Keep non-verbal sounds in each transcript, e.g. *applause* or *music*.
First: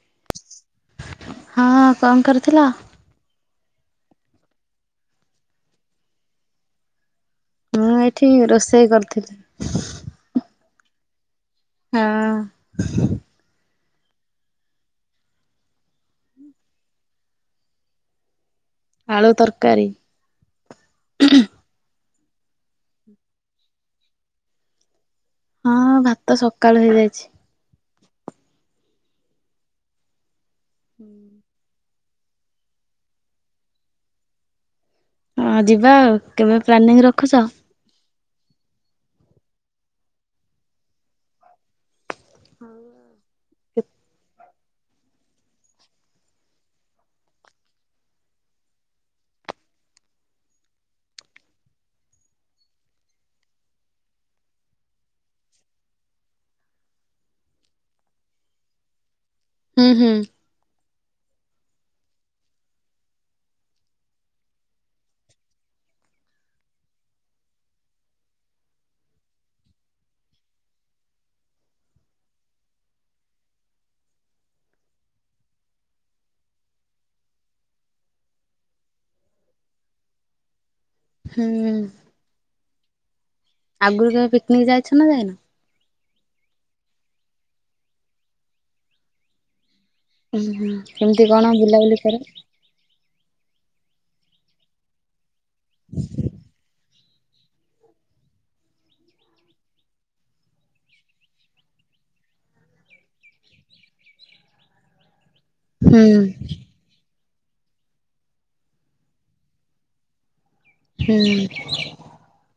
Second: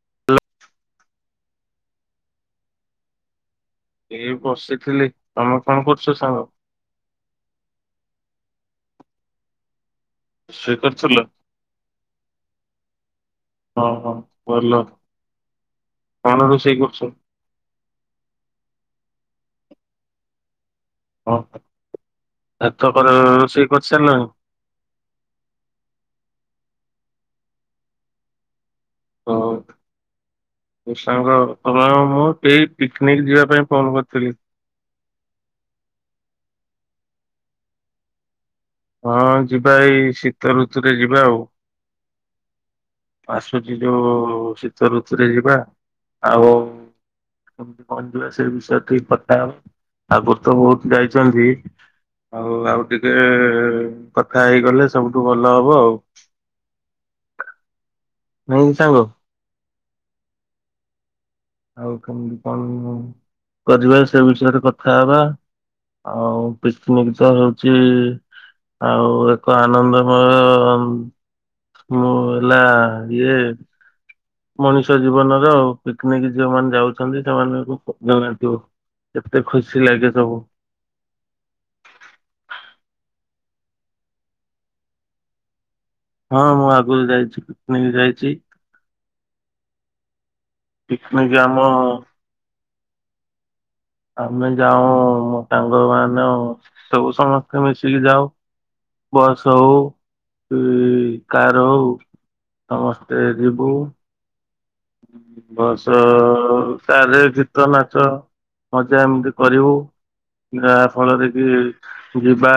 *unintelligible* ହଁ କଣ କରୁଥିଲ? ଏଇ ବସିଥିଲି- ତମେ କଣ କରୁଚ ସାଙ୍ଗ? ମୁଁ ଏଇଠି ରୋଷେଇ କରିଥିଲି। ରୋଷେଇ କରୁଥିଲ? ହଁ। ହଁ -ହଁ ଭଲ କଣ ରୋଷେଇ କରୁଥିଲ? ଆଳୁ ତରକାରୀ। ଓ *unintelligible* ରୋଷେଇ କରିସରିଲାଣି? ହଁ ଭାତ ସକାଳୁ ହେଇଯାଇଚି। ହଉ *unintelligible* ସାଙ୍ଗ *unintelligible* ପିକନିକ୍ ଯିବା ପାଇଁ ଫୋନ୍ କରିଥିଲି। ହଁ ଯିବା ଆଉ କେବେ ପ୍ଲାନିଂ ରଖୁଚ? ହଁ ଯିବା ଏଇ ଶୀତ ଋତୁରେ ଯିବା ଆଉ। ଆସୁଚି ଯଉ ଶୀତ ଋତୁରେ ଯିବା ଆଉ କେମିତି କଣ ଯିବା ସେଇ ବିଷୟରେ ଟିକେ କଥା ହେବା ଆଗୁରୁ ତ ବହୁତ୍ ଯାଇଚନ୍ତି। ଆଉ- ଆଉ ଟିକେ କଥା ହେଇଗଲେ ସବୁଠୁ ଭଲ ହବ ଆଉ। ନାଇଁ କି ସାଙ୍ଗ? ହୁଁ- ହୁଁ। ଆଉ କେମିତି କଣ୍ କରିବା ସେ ବିଷୟରେ କଥା ହବା। ଆଉ ପିକନିକ୍ ତ ହଉଚି ଆଉ ଏକ ଆନନ୍ଦମୟ ମୁଁ ଲା- ଇଏ ମଣିଷ ଜୀବନ ର ଆଉ ପିକନିକ୍ ଯଉମାନେ ଯାଉଚନ୍ତି ସେମାନଙ୍କୁ ଜଣାଥିବ। କେତେ ଖୁସି ଲାଗେ ସବୁ। ହୁଁ। ଆଗରୁ ତମେ ପିକନିକ୍ ଯାଇଛ ନା ଯାଇନ? ହଁ ମୁଁ ଆଗୁରୁ ଯାଇଚି ପିକନିକ୍ ଯାଇଚି। ଉଁ- ହୁଁ କେମିତି ପିକନିକ କଣ ଆମ ବୁଲାବୁଲି କର? ଆମେ ଯାଉ ମୋ ସାଙ୍ଗ ମାନେ ସବୁ ସମସ୍ତେ ମିଶିକି ଯାଉ। ବସ୍ ହଉ ଲି- କାର୍ ହଉ ସମସ୍ତେ ଯିବୁ। ବସ ହୁଁ। କାର୍ ରେ ଯି ତ ନାଚ ମଜା ଏମିତି କରିବୁ ଯାହାଫଳରେ ହୁଁ। କି ଯିବା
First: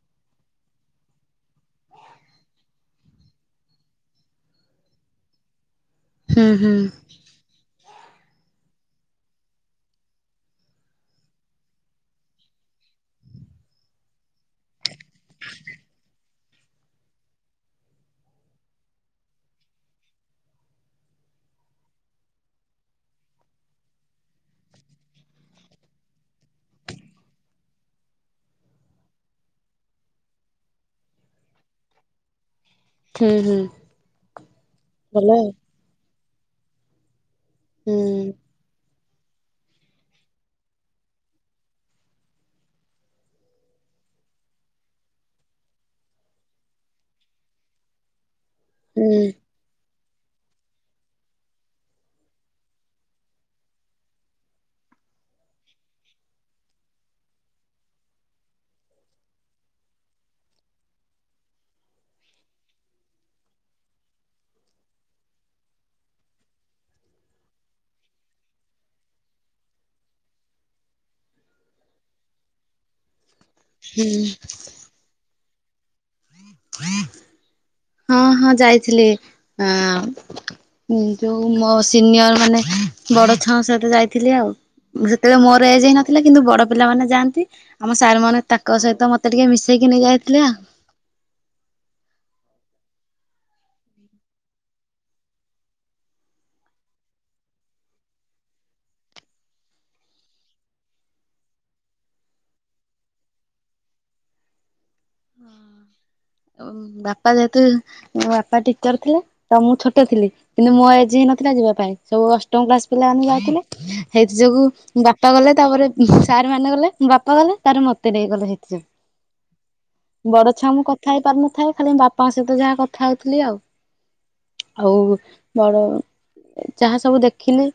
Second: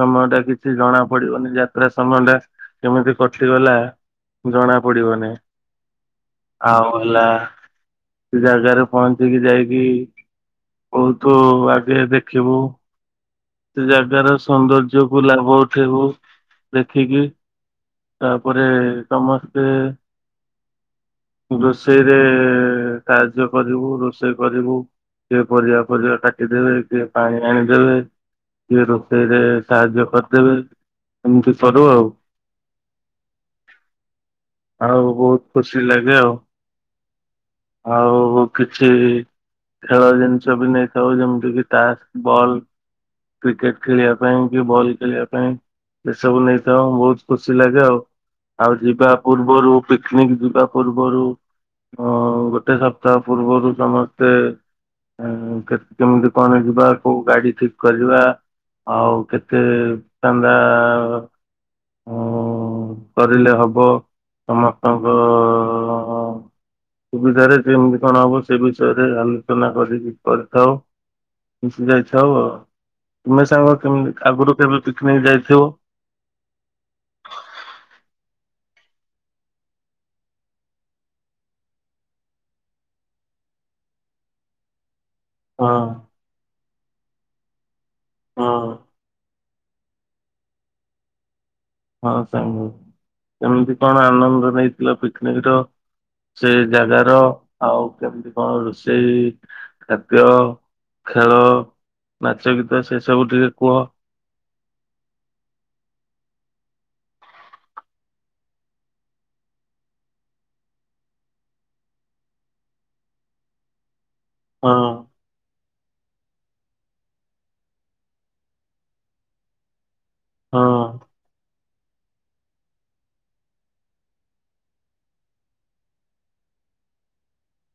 ସମୟଟା କିଛି ଜଣା ପଡିବନି ଯାତ୍ରା ସମୟଟା। କେମିତି କଟିଗଲା ଜଣା ପଡିବନି। ହୁଁ ହୁଁ। ଆଉ ହେଲା ସେ ଜାଗାରେ ପହଞ୍ଚିକି ଯାଇକି ବହୁତୁ ଆଗେରେ ଦେଖିବୁ। ସେ ଜାଗାର ସୌନ୍ଦର୍ଯ୍ୟକୁ ଲାଭ ଉଠେଇବୁ ଦେଖିକି। ତାପରେ ସମସ୍ତେ ରୋଷେଇରେ କାର୍ଯ୍ୟ କରିବୁ ରୋଷେଇ କରିବୁ। କିଏ ପରିବା ଫରିବା କାଟିଦେବେ କିଏ ପାଣି ଆଣିଦେବେ କିଏ ରୋଷେଇରେ ସାହାଯ୍ୟ କରିଦେବେ ଏମିତି କରୁ ଆଉ। ହୁଁ ହୁଁ ଆଉ ବହୁତ ଖୁସି ଲାଗେ ଆଉ। ହୁଁ ଆଉ କିଛି ଖେଳ ଜିନିଷ ବି ନେଇଥାଉ ଯେମିତି କି ତାସ୍ ବଲ୍। କ୍ରିକେଟ ଖେଳିବା ପାଇଁ କି ବଲ୍ ଖେଳିବା ପାଇଁ ଏସବୁ ନେଇଥାଉ ବହୁତ୍ ଖୁସି ଲାଗେ ଆଉ। ଆଉ ହୁଁ ଯିବା ପୂର୍ବରୁ ପିକ୍ନିକ୍‌ ଯିବା ପୂର୍ବରୁ ଅ ଗୋଟେ ସପ୍ତାହ ପୂର୍ବରୁ ସମସ୍ତେ ଏଂ କେତ୍‌ କେମିତି କଣ ଯିବା କୋଉ ଗାଡି ଠିକ୍ କରିବା ଆଉ କେତେ ଚାନ୍ଦା ଅଂ କରିଲେ ହବ। ସମସ୍ତଙ୍କୁ ଉ ସୁବିଧାରେ କେମିତି କଣ ହବ ସେ ବିଷୟରେ ଆଲୋଚନା କରିକି କରିଥାଉ। ମିଶି ଯାଇଥିବ ଆଉ ପୁନେ ସାଙ୍ଗ କେମିତି ହୁଁ ଆଗରୁ କେବେ ପିକ୍ ନିକ୍ ଯାଇଥିବ। ହଁ ହଁ ଯାଇଥିଲି ଆ ଯୋଉ ମୋ ସିନିୟର ମାନେ ବଡ ଛୁଆଙ୍କ ସହିତ ଯାଇଥିଲି ଆଉ। ସେତେବେଳେ ହଁ ମୋର ଏଜ୍‌ ହେଇନଥିଲା କିନ୍ତୁ ବଡ ପିଲାମାନେ ଯାଆନ୍ତି। ଆମ ସାର୍ ମାନେ ହଁ ତାଙ୍କ ସହିତ ମତେ ଟିକେ ମିଶେଇକି ନେଇ ଯାଇଥିଲେ ଆଉ। ହଁ ସାଙ୍ଗ କେମିତି କଣ ଆନନ୍ଦ ନେଇଥିଲ ପିକନିକ ର। ସେ ଜାଗାର ଆଉ କେମିତି କଣ ରୋଷେଇ ଖାଦ୍ୟ ଖେଳ ନାଚ ଗୀତ ସେ ସବୁ ଟିକେ କୁହ। ବାପା ଯେହେତୁ ମୋ ବାପା ଟିଚର ଥିଲେ। ତ ମୁଁ ଛୋଟ ଥିଲି କିନ୍ତୁ ମୋ ଏଜି ହିଁ ନଥିଲା ଯିବା ପାଇଁ ସବୁ ଅଷ୍ଟମ କ୍ଲାସ ପିଲାମାନେ ଯାଇଥିଲେ। ହେଇଥି ଯୋଗୁ ହଁ ବା ବାପା ଗଲେ ତାପରେ ସାର୍ ମାନେ ଗଲେ ବାପା ଗଲେ ତାର ମତେ ନେଇଗଲେ ସେଥିଯୋଗୁ। ବଡ ହଁ ଛୁଆ ମୁଁ କଥା ହେଇ ପାରୁନଥାଏ ଖାଲି ବାପାଙ୍କ ସହିତ ଯାହା କଥା ହଉଥିଲି ଆଉ ଆଉ ବଡ ଯାହା ସବୁ ଦେଖିଲି।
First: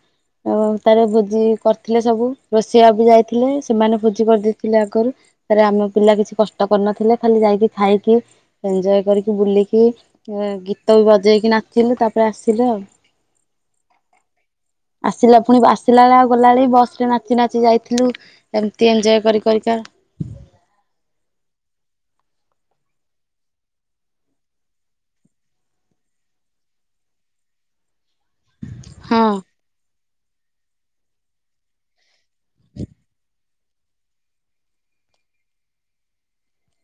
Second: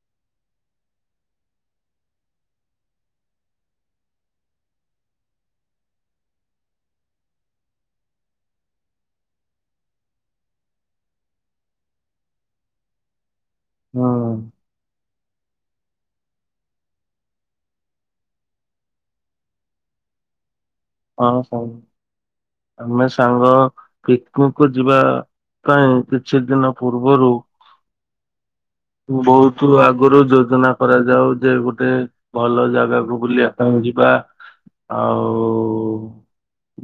ଆଉ ତାର ଭୋଜି କରିଥିଲେ ସବୁ ରୋଷେଇଆ ବି ଯାଇଥିଲେ ସେମାନେ ଭୋଜି କରିଦେଇଥିଲେ ଆଗରୁ ତାରେ ଆମ ପିଲା କିଛି କଷ୍ଟ କରିନଥିଲେ ଖାଲି ଯାଇକି ଖାଇକି ଏନଜୟ କରିକି ବୁଲିକି ଗୀତ ବି ବଜେଇକି ନାଚିଲୁ ତାପରେ ଆସିଲୁ ଆଉ ହଁ। ଆସିଲା ପୁଣି ଆସିଲା ବେଳେ ଆଉ ଗଲାବେଳେ ବସରେ ନାଚି ନାଚି ଯାଇଥିଲୁ। ଏମିତି ଏନଜୟ କରି କରିକା। ହଁ ହଉ। ଆମେ ସାଙ୍ଗ ପିକୁକୁ ଯିବା ପାଇଁ କିଛି ଦିନ ପୂର୍ବରୁ ହଁ ବହୁତ୍ ତୁ ଆଗରୁ ଯୋଜନା କରାଯାଉ ଯେ ଗୋଟେ ଭଲ ଜାଗାକୁ ବୁଲିବା ପାଇଁ ଯିବା। ଆଉ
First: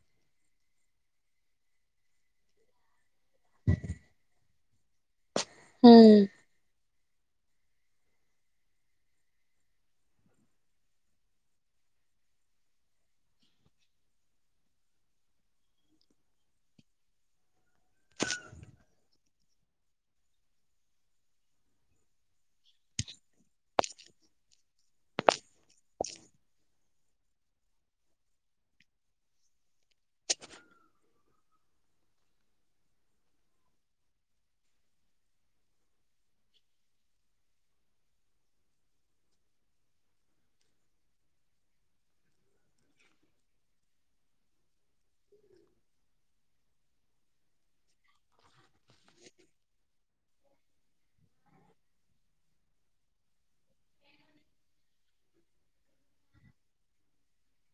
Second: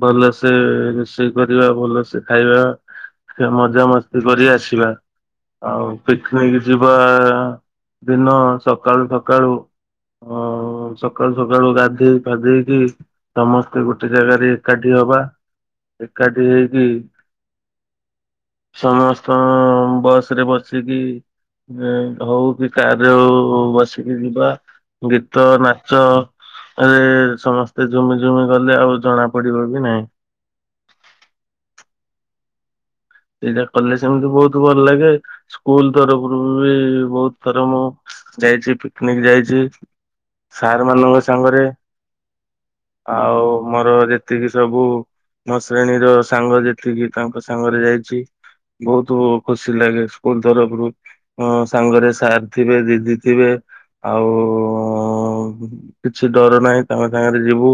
ଭଲସେ ରୋଷେଇ କରିବା ଭଲସେ ଖାଇବା। ମଜାମସ୍ତି କରି ଆସିବା ଆଉ ହୁଁ ପିକ୍ ନିକ୍। ଯିବା ଦିନ ସକାଳୁ ସକାଳୁ। ହ ସକାଳୁ ସକାଳୁ ଗାଧେଇ ଫାଧେଇକି ସମସ୍ତେ ଗୋଟେ ଜାଗାରେ ଏକାଠି ହବା ଏକାଠି ହେଇକି। ସମସ୍ତଙ୍କ ବସରେ ବସିକି ଯେ ତ ହଉ କି କାରରେ ହଉ ବସିକି ଯିବା ଗୀତ ନାଚ ଏରେ ସମସ୍ତେ ଝୁମି ଝୁମି ଗଲେ ଆଉ ଜଣା ପଡିବ ବି ନାହିଁ। ଏଇଟା କଲେ ସେମିତି ବହୁତ ଭଲ ଲାଗେ ସ୍କୁଲ ତରଫରୁ ବି ବହୁତ ଥର ମୁଁ ଯାଇଛି ପିକନିକ ଯାଇଛି ସାର୍ ମାନଙ୍କ ସାଙ୍ଗରେ ଆଉ ମୋର ଯେତିକି ସବୁ ମୋ ଶ୍ରେଣୀ ର ସାଙ୍ଗ ଯେତିକି ବି ତାଙ୍କ ସାଙ୍ଗରେ ଯାଇ ଚି ବହୁତ ଖୁସି ଲାଗେ ସ୍କୁଲ ତରଫରରୁ ହ ସାଙ୍ଗରେ ସାର୍ ଥିବେ ଦିଦି ଥିବେ। ଆଉ କିଛି ଡର ନାହିଁ ତାଙ୍କ ସାଙ୍ଗରେ ଯିବୁ।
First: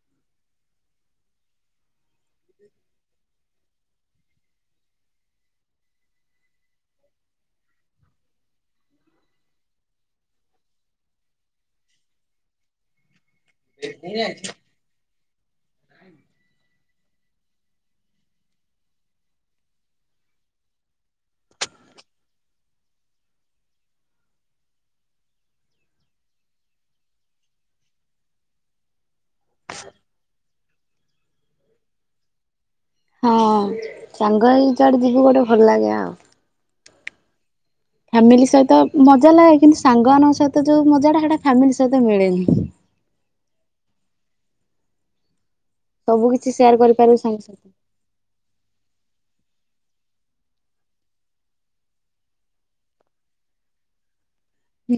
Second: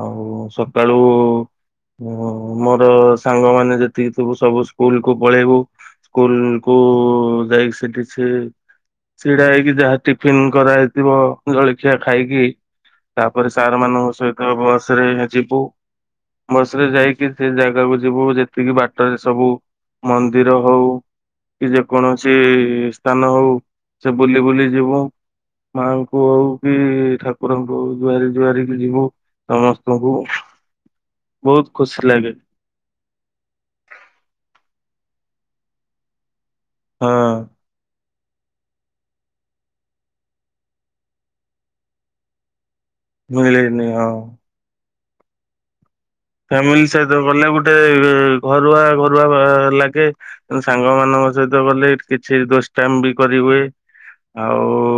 ଆଉ ସକାଳୁ ମୋର ସାଙ୍ଗମାନେ ଯେତିକି ଥିବୁ ସବୁ ସ୍କୁଲ କୁ ପଳେଇବୁ ସ୍କୁଲ କୁ ଯାଇକି ସେଠି ସେ ଛିଡା ହେଇକି ଯାହା ଟିଫିିନ କରାହେଇଥିବ ଜଳଖିଆ ଖାଇକି। ତାପରେ ସାର୍ ମାନଙ୍କ ସହିତ ବସରେ ଯିବୁ *unintelligible* ବସରେ ଯାଇକି ସେ ଜାଗାକୁ ଯିବୁ ଯେତିକି ବାଟରେ ସବୁ ମନ୍ଦିର ହଉ। କି ଯେ କୌଣସି ସ୍ଥାନ ହଉ ସେ ବୁଲି ବୁଲି ଯିବୁ। ମାଙ୍କୁ ହଉ କି ଠାକୁରଙ୍କୁ ହଉ ଜୁଆରି ଜୁଆରିକି ଯିବୁ। ସମସ୍ତଙ୍କୁ ବହୁତୁ ଖୁସି ଲାଗେ। ହଁ ସାଙ୍ଗହେଇକି ଯୁଆଡେ ଯିବୁ ଗୋଟେ ଭଲ ଲାଗେ ଆଉ ହଁ ଫ୍ୟାମିଲି ସହିତ ମଜା ଲାଗେ କିନ୍ତୁ ସାଙ୍ଗମାନଙ୍କ ସହିତ ଯୋଉ ମଜାଟା ସେଟା ଫ୍ୟାମିଲି ସହିତ ମିଳେନି। ମିିଳେନି ହଁ। ସବୁ କିଛି ସେୟାର ଫ୍ୟାମିଲି ସହିତ କରିପାରିବୁ ସାଙ୍ଗ ଗଲେ ସାଥି। ଗୋଟେ ଘରୁଆ ଘରୁଆ ଲାଗେ। ତେଣୁ ସାଙ୍ଗ ମାନଙ୍କ ସହିତ ଗଲେ କିଛି ଦୁଷ୍ଟାମୀବି କରି ହୁଏ ଆଉ ହୁଁ।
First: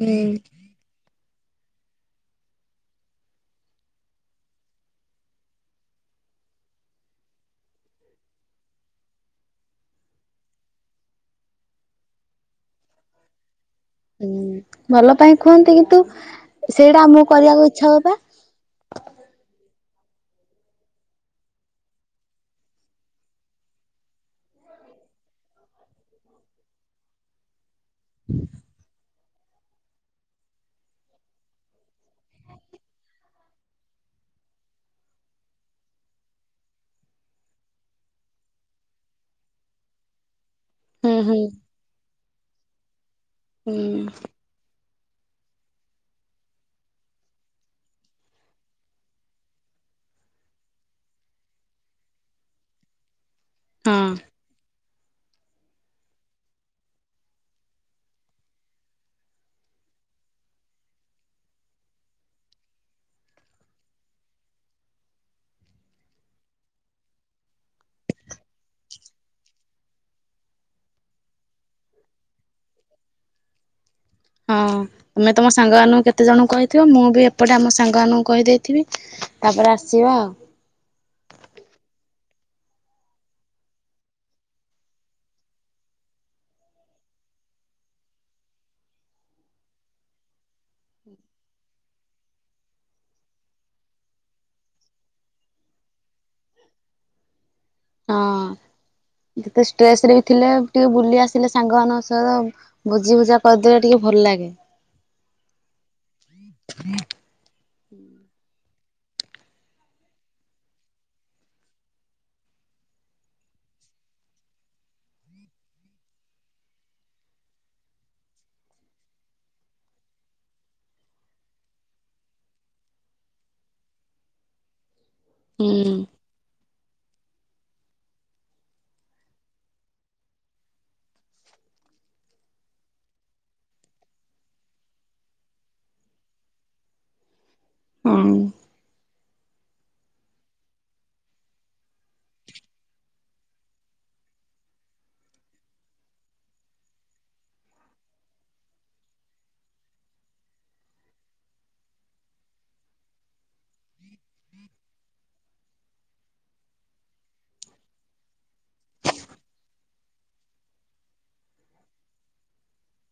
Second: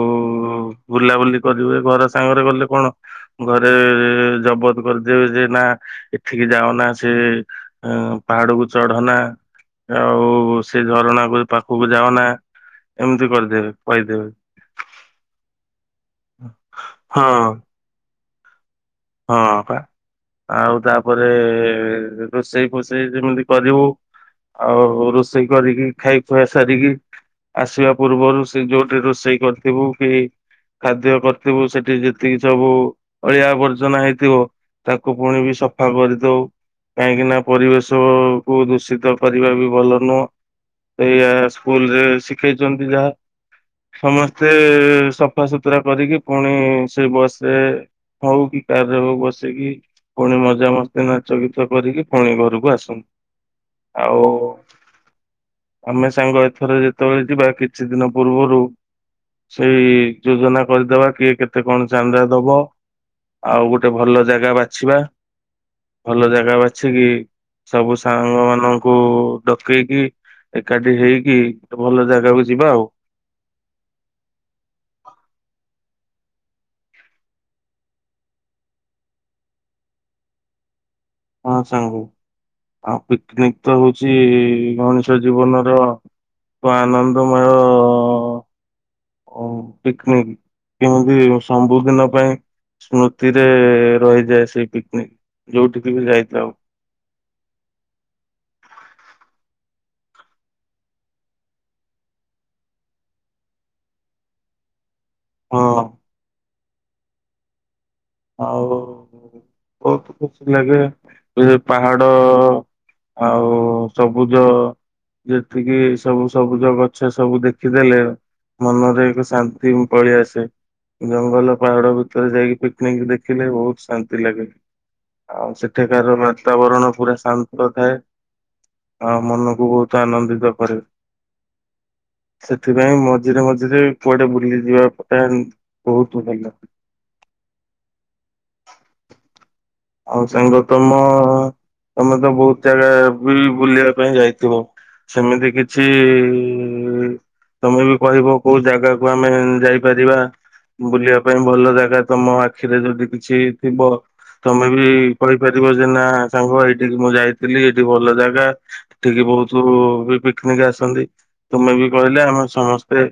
ହଉ ବୁଲାବୁଲି କରିବୁ ଏ ଘର ସାଙ୍ଗରେ ଗଲେ କଣ। ଘରେ ଜବତ କରିଦେବେ ଯେ ନା। ଏଠିକି ଯାଉନା ସେ ଏ ପାହାଡକୁ ଚଢନା। ଆଉ ସେଇ ଝରଣାକୁ ପାଖକୁ ଯାାଉନା ଏମିତି କରିଦେବେ କହିଦେବେ। ହୁଁ ଭଲ ପାଇଁ କୁହନ୍ତି କିନ୍ତୁ ସେଇଟା ହଁ ଆମକୁ କରିବାକୁ ଇଚ୍ଛା ହୁଏ ବା। ହଁ ପା। ଆଉ ତାପରେ ରୋଷେଇ ଫୋଷେଇ ଯେମିତି କରିବୁ। ଆଉ ରୋଷେଇ କରିକି ଖାଇ ଖୁଆ ସାରିକି ଆସିବା। ପୂର୍ବରୁ ସେ ଯୋଉଠି ରୋଷେଇ କରିଥିବୁ କି। ଖାଦ୍ୟ କରିଥିବୁ ସେଠି ଯେତିକି ସବୁ ଅଳିଆ ଆବର ର୍ଜନା ହେଇଥିବ ତାକୁ ପୁଣି ବି ସଫା କରିଦଉ। କାହିଁକି ନା ପରିବେଶ କୁ ଦୂଷିତ କରିବା ବି ଭଲ ନୁହଁ। ହୁଁ ଏଇଆ ହୁଁ ସ୍କୁଲ ରେ ଶିଖେଇଛନ୍ତି ଯାହା ହୁଁ ସମସ୍ତେ। ଏତେ ସଫାସତୁରା କରିକି ପୁଣି ସେଇ ବସ ରେ ହଉ କି। ତା *unintelligible* ବସିକି ପୁଣି ମଜାାମସ୍ତି ନାଚ ଗୀତ କରିକି ପୁଣି ଘରକୁ ଆସନ୍ତିୁ। ହଁ ଆଉ। ଆମେ ସାଙ୍ଗ ଏଥର ଯେତେବେଳେ ଯିବା କିଛି ଦିନ ପୂର୍ବରୁ। ସେଇ ଯୋଜନା କରିଦବା କିଏ କେତେ କଣ ଚାନ୍ଦା ଦବ। ଆଉ ଗୋଟେ ଭଲ ଜାଗା ବାଛିବା ଭଲ ଜାଗା ବାଛିକି। ସବୁ ସାଙ୍ଗ ମାନଙ୍କୁ ଡକେଇକି। ଏକାଠି ହେଇକି ଭଲ ଜାଗାକୁ ଯିବା ଆଉ। ହଁ। ତମେ ତମ ସାଙ୍ଗମାନାନଙ୍କୁ କେତେ ଜଣଙ୍କୁ କହିଥିବ ମୁଁ ବି ଏପଟେ ଆମ ସାଙ୍ଗମାନାନଙ୍କୁ କହିଦେଇଥିବି। ତାପରେ ଆସିବା ଆଉ। ହଁ ସାଙ୍ଗ ଆଉ ପିକନିକ ତ ହଉଛି ମଣିଷ ଜୀବନର। ତ ଆନନ୍ଦମୟ। ପିକନିକ କେମିତି ସବୁ ଦିନ ପାଇଁ। ସ୍ମୃତିରେ ରହିଯାଏ ସେଇ ପିକନିକ ଯୋଉଠିିକି ବି ଯାଇଥାଉ। ହଁ। ହ। ଯେତେ ଷ୍ଟ୍ରେସ ରେ ବି ଥିଲେ ଟିକେ ବୁଲି ଆସିଲେ ସାଙ୍ଗମାନାନଙ୍କ ସହ। ବୁଝି ବୁଝା କରିଦେଲେ ଟିକେ ଭଲ ଲାଗେ। ହଁ। ଆଉ ବହୁତ ଖୁସି ଲାଗେ ପାହାଡ। ଆଉ ସବୁଜ। ଯେତିକି ସବୁ ସବୁଜ ଗଛ ସବୁ ଦେଖିଦେଲେ। ମନରେ ଏକ ଶାନ୍ତି ପଲୀ ଆସେ ଜଙ୍ଗଲ ପାହାଡ ଭିତରେ ଯାଇକି। ରେ ଦେଖିଲେ ବହୁତ ଶାନ୍ତି ଲାଗେ ଆଉ ହୁଁ। ସେଠାକାର। ବାତାବରଣ ପୁରା ଶାନ୍ତ ଥାଏ। ଆଉ ମନକୁ ବହୁତ ଆନନ୍ଦିତ କରିବ। ସେଥିପାଇଁ ମଝିରେ ମଝିରେ କୁଆଡେ ବୁଲିଯିବା ବହୁତ ଭଲ। ହଁ। ଆମ ସାଙ୍ଗ ତମ ତମେ ତ ବହୁତ ଜାଗା ବି ବୁଲିବା ପାଇଁ ଯାଇଥିବ। ସେମିତି କିଛି। ତମେ ବି କହିବ କୋଉ ଜାଗାକୁ ଆମେ ଯାଇପାରିବା। ବୁଲିବା ପାଇଁ ଭଲ ଜାଗା ତମ ଆଖିରେ ଯଦି କିଛି ଥିବ। ତମେ ବି କହିପାରିବ ଯେ ନା ସାଙ୍ଗ ଏଇଠି ମୁଁ ଯାଇଥିଲି ଏଇଠି ଭଲ ଜାଗା। ଠିକି ବହୁତ ବି ପିକନିକ ଆସନ୍ତି ତମେ ବି କହିଲେ ଆମେ ସମସ୍ତେ।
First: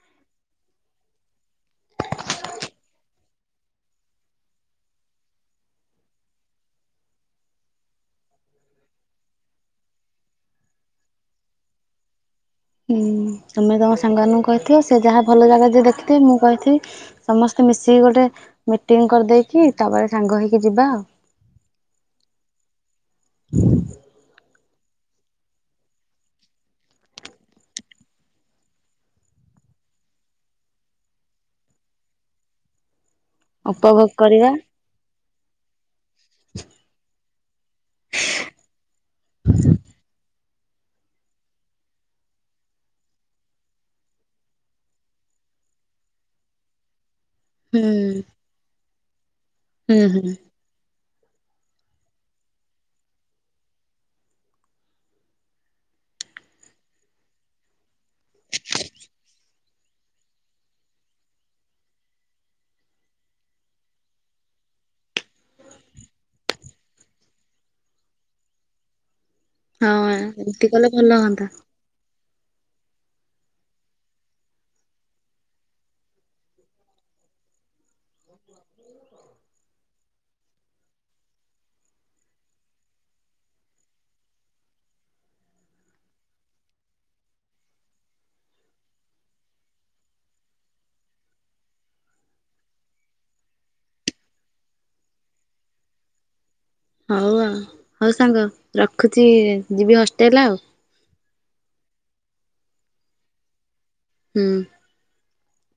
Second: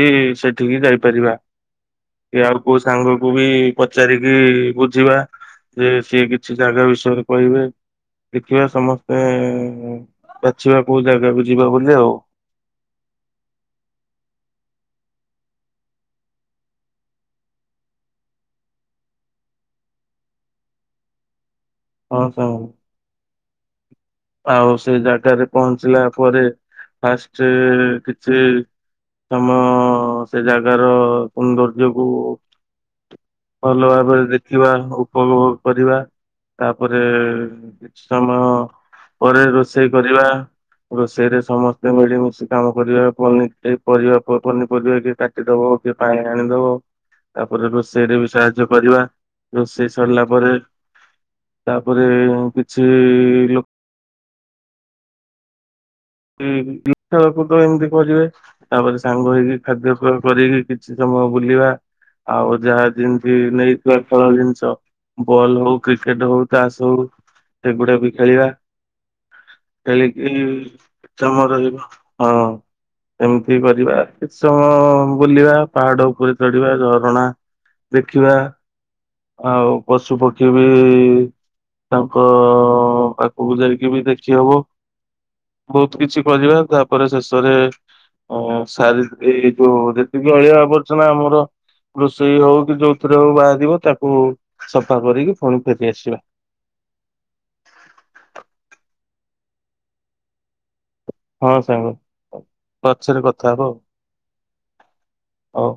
ଏ ସେଠିକି ଯାଇପାରିବା। କି ଆଉ କୋଉ ସାଙ୍ଗକୁୁ ବି ପଚାରିକି ବୁଝିବା। ଯେ ସିଏ କିଛି ଜାଗା ବିଷୟରେ କହିବେ। ଦେଖିବା ସମସ୍ତେ ବାଛିବା କୋଉ ଜାଗାକୁ ଯିବା ବୁଲି ଆଉ। ହଁ ତମେ ତମ ସାଙ୍ଗମାନଙ୍କୁ କହିଥିଅ ସେ ଯାହା ଭଲ ଜାଗା ଯେ ଦେଖିଥିବେ ମୁଁ କହିଥିବି। ସମସ୍ତେ ମିଶିକି ଗୋଟେ ମିଟିଂ କରିଦେଇକି ତାପରେ ସାଙ୍ଗ ହେଇକି ଯିବା ଆଉ। ହଁ ସେଆ ହଉ। ଆଉ ସେ ଜାଗାରେ ପହଞ୍ଚିଲା ପରେ ଫାଷ୍ଟ କିଛି ତମ ସେ ଜାଗାର ସୌନ୍ଦର୍ଯ୍ୟକୁ ଭଲ ଉପଭୋଗ ଭାବରେ କରିବା ଦେଖିବା ଉପୋଭୋଗ କରିବା ତାପରେ କିଛି ସମୟ ପରେ ରୋଷେଇ କରିବା। ରୋଷେଇରେ ସମସ୍ତେ ମିଳିମିଶି କାମ କରିବା ପନି ପରିବା ଏ ପନିପରିବା କାଟି ଟି ଦେବ କିଏ ପାଣି ଆଣିଦବ। ତାପରେ ହୁଁ ରୋଷେଇରେ ବି ସାହାଯ୍ୟ କରିବା ରୋଷେଇ ହୁଁ ସରିଲା ହୁଁ ପରେ। ତାପରେ କିଛି ଲୋକ ଗୁଟଳୋ ପୁଟୋଳ ଏମିତି କରିବେ ତାପରେ ସାଙ୍ଗ ହେଇକି ଖାଦ୍ୟ ପ୍ରୟୋଗ କରିକି କିଛି ସମୟ ବୁଲିବା। ଆଉ ଯାହା ଯେମିତି ନେଇଥିବା ଖେଳ ଜିନିଷ ବଲ୍ ହଉ କ୍ରିକେଟ ହଉ ତାଷ ହଉ ଏଗୁଡା ବି ଖେଳିବା। ହଁ ଖେଳିକି ରୁଟି କଲେ ଭଲ ସମୟ ହୁଅନ୍ତା। ହଁ। ଏମିତି କରିବା କିଛି ସମୟ ବୁଲିବା ପାହାଡ ଉପରେ ଚଢିବା ଝରଣା ଦେଖିବା ଆଉ ପଶୁ ପକ୍ଷୀ ବି ତାଙ୍କ ପାଖକୁ ଯାଇିକି ବି ଦେଖି ହବ। ବହୁତ କିଛି କରିବା ତାପରେ ଶେଷରେ ଓ ସାରି ଏଇ ଯୋଉ ଯେତିକି ଅଳିଆ ଆବର୍ଜନା ଆମର ରୋଷେଇ ହଉ କି ଯୋଉଥିରେ ହଉ ବାହାରିବ ତାକୁ ସଫା କରିକି ପୁଣି ଫେରିଆସିବା। ହଉ ଆଉ ହଉ ସାଙ୍ଗ ରଖୁଛି ଯିବି ହଷ୍ଟେଲ ଆଉ। ହଁ ସାଙ୍ଗ ପଛରେ କଥା ହବା ଆଉ। ହୁଁ। ହଉ।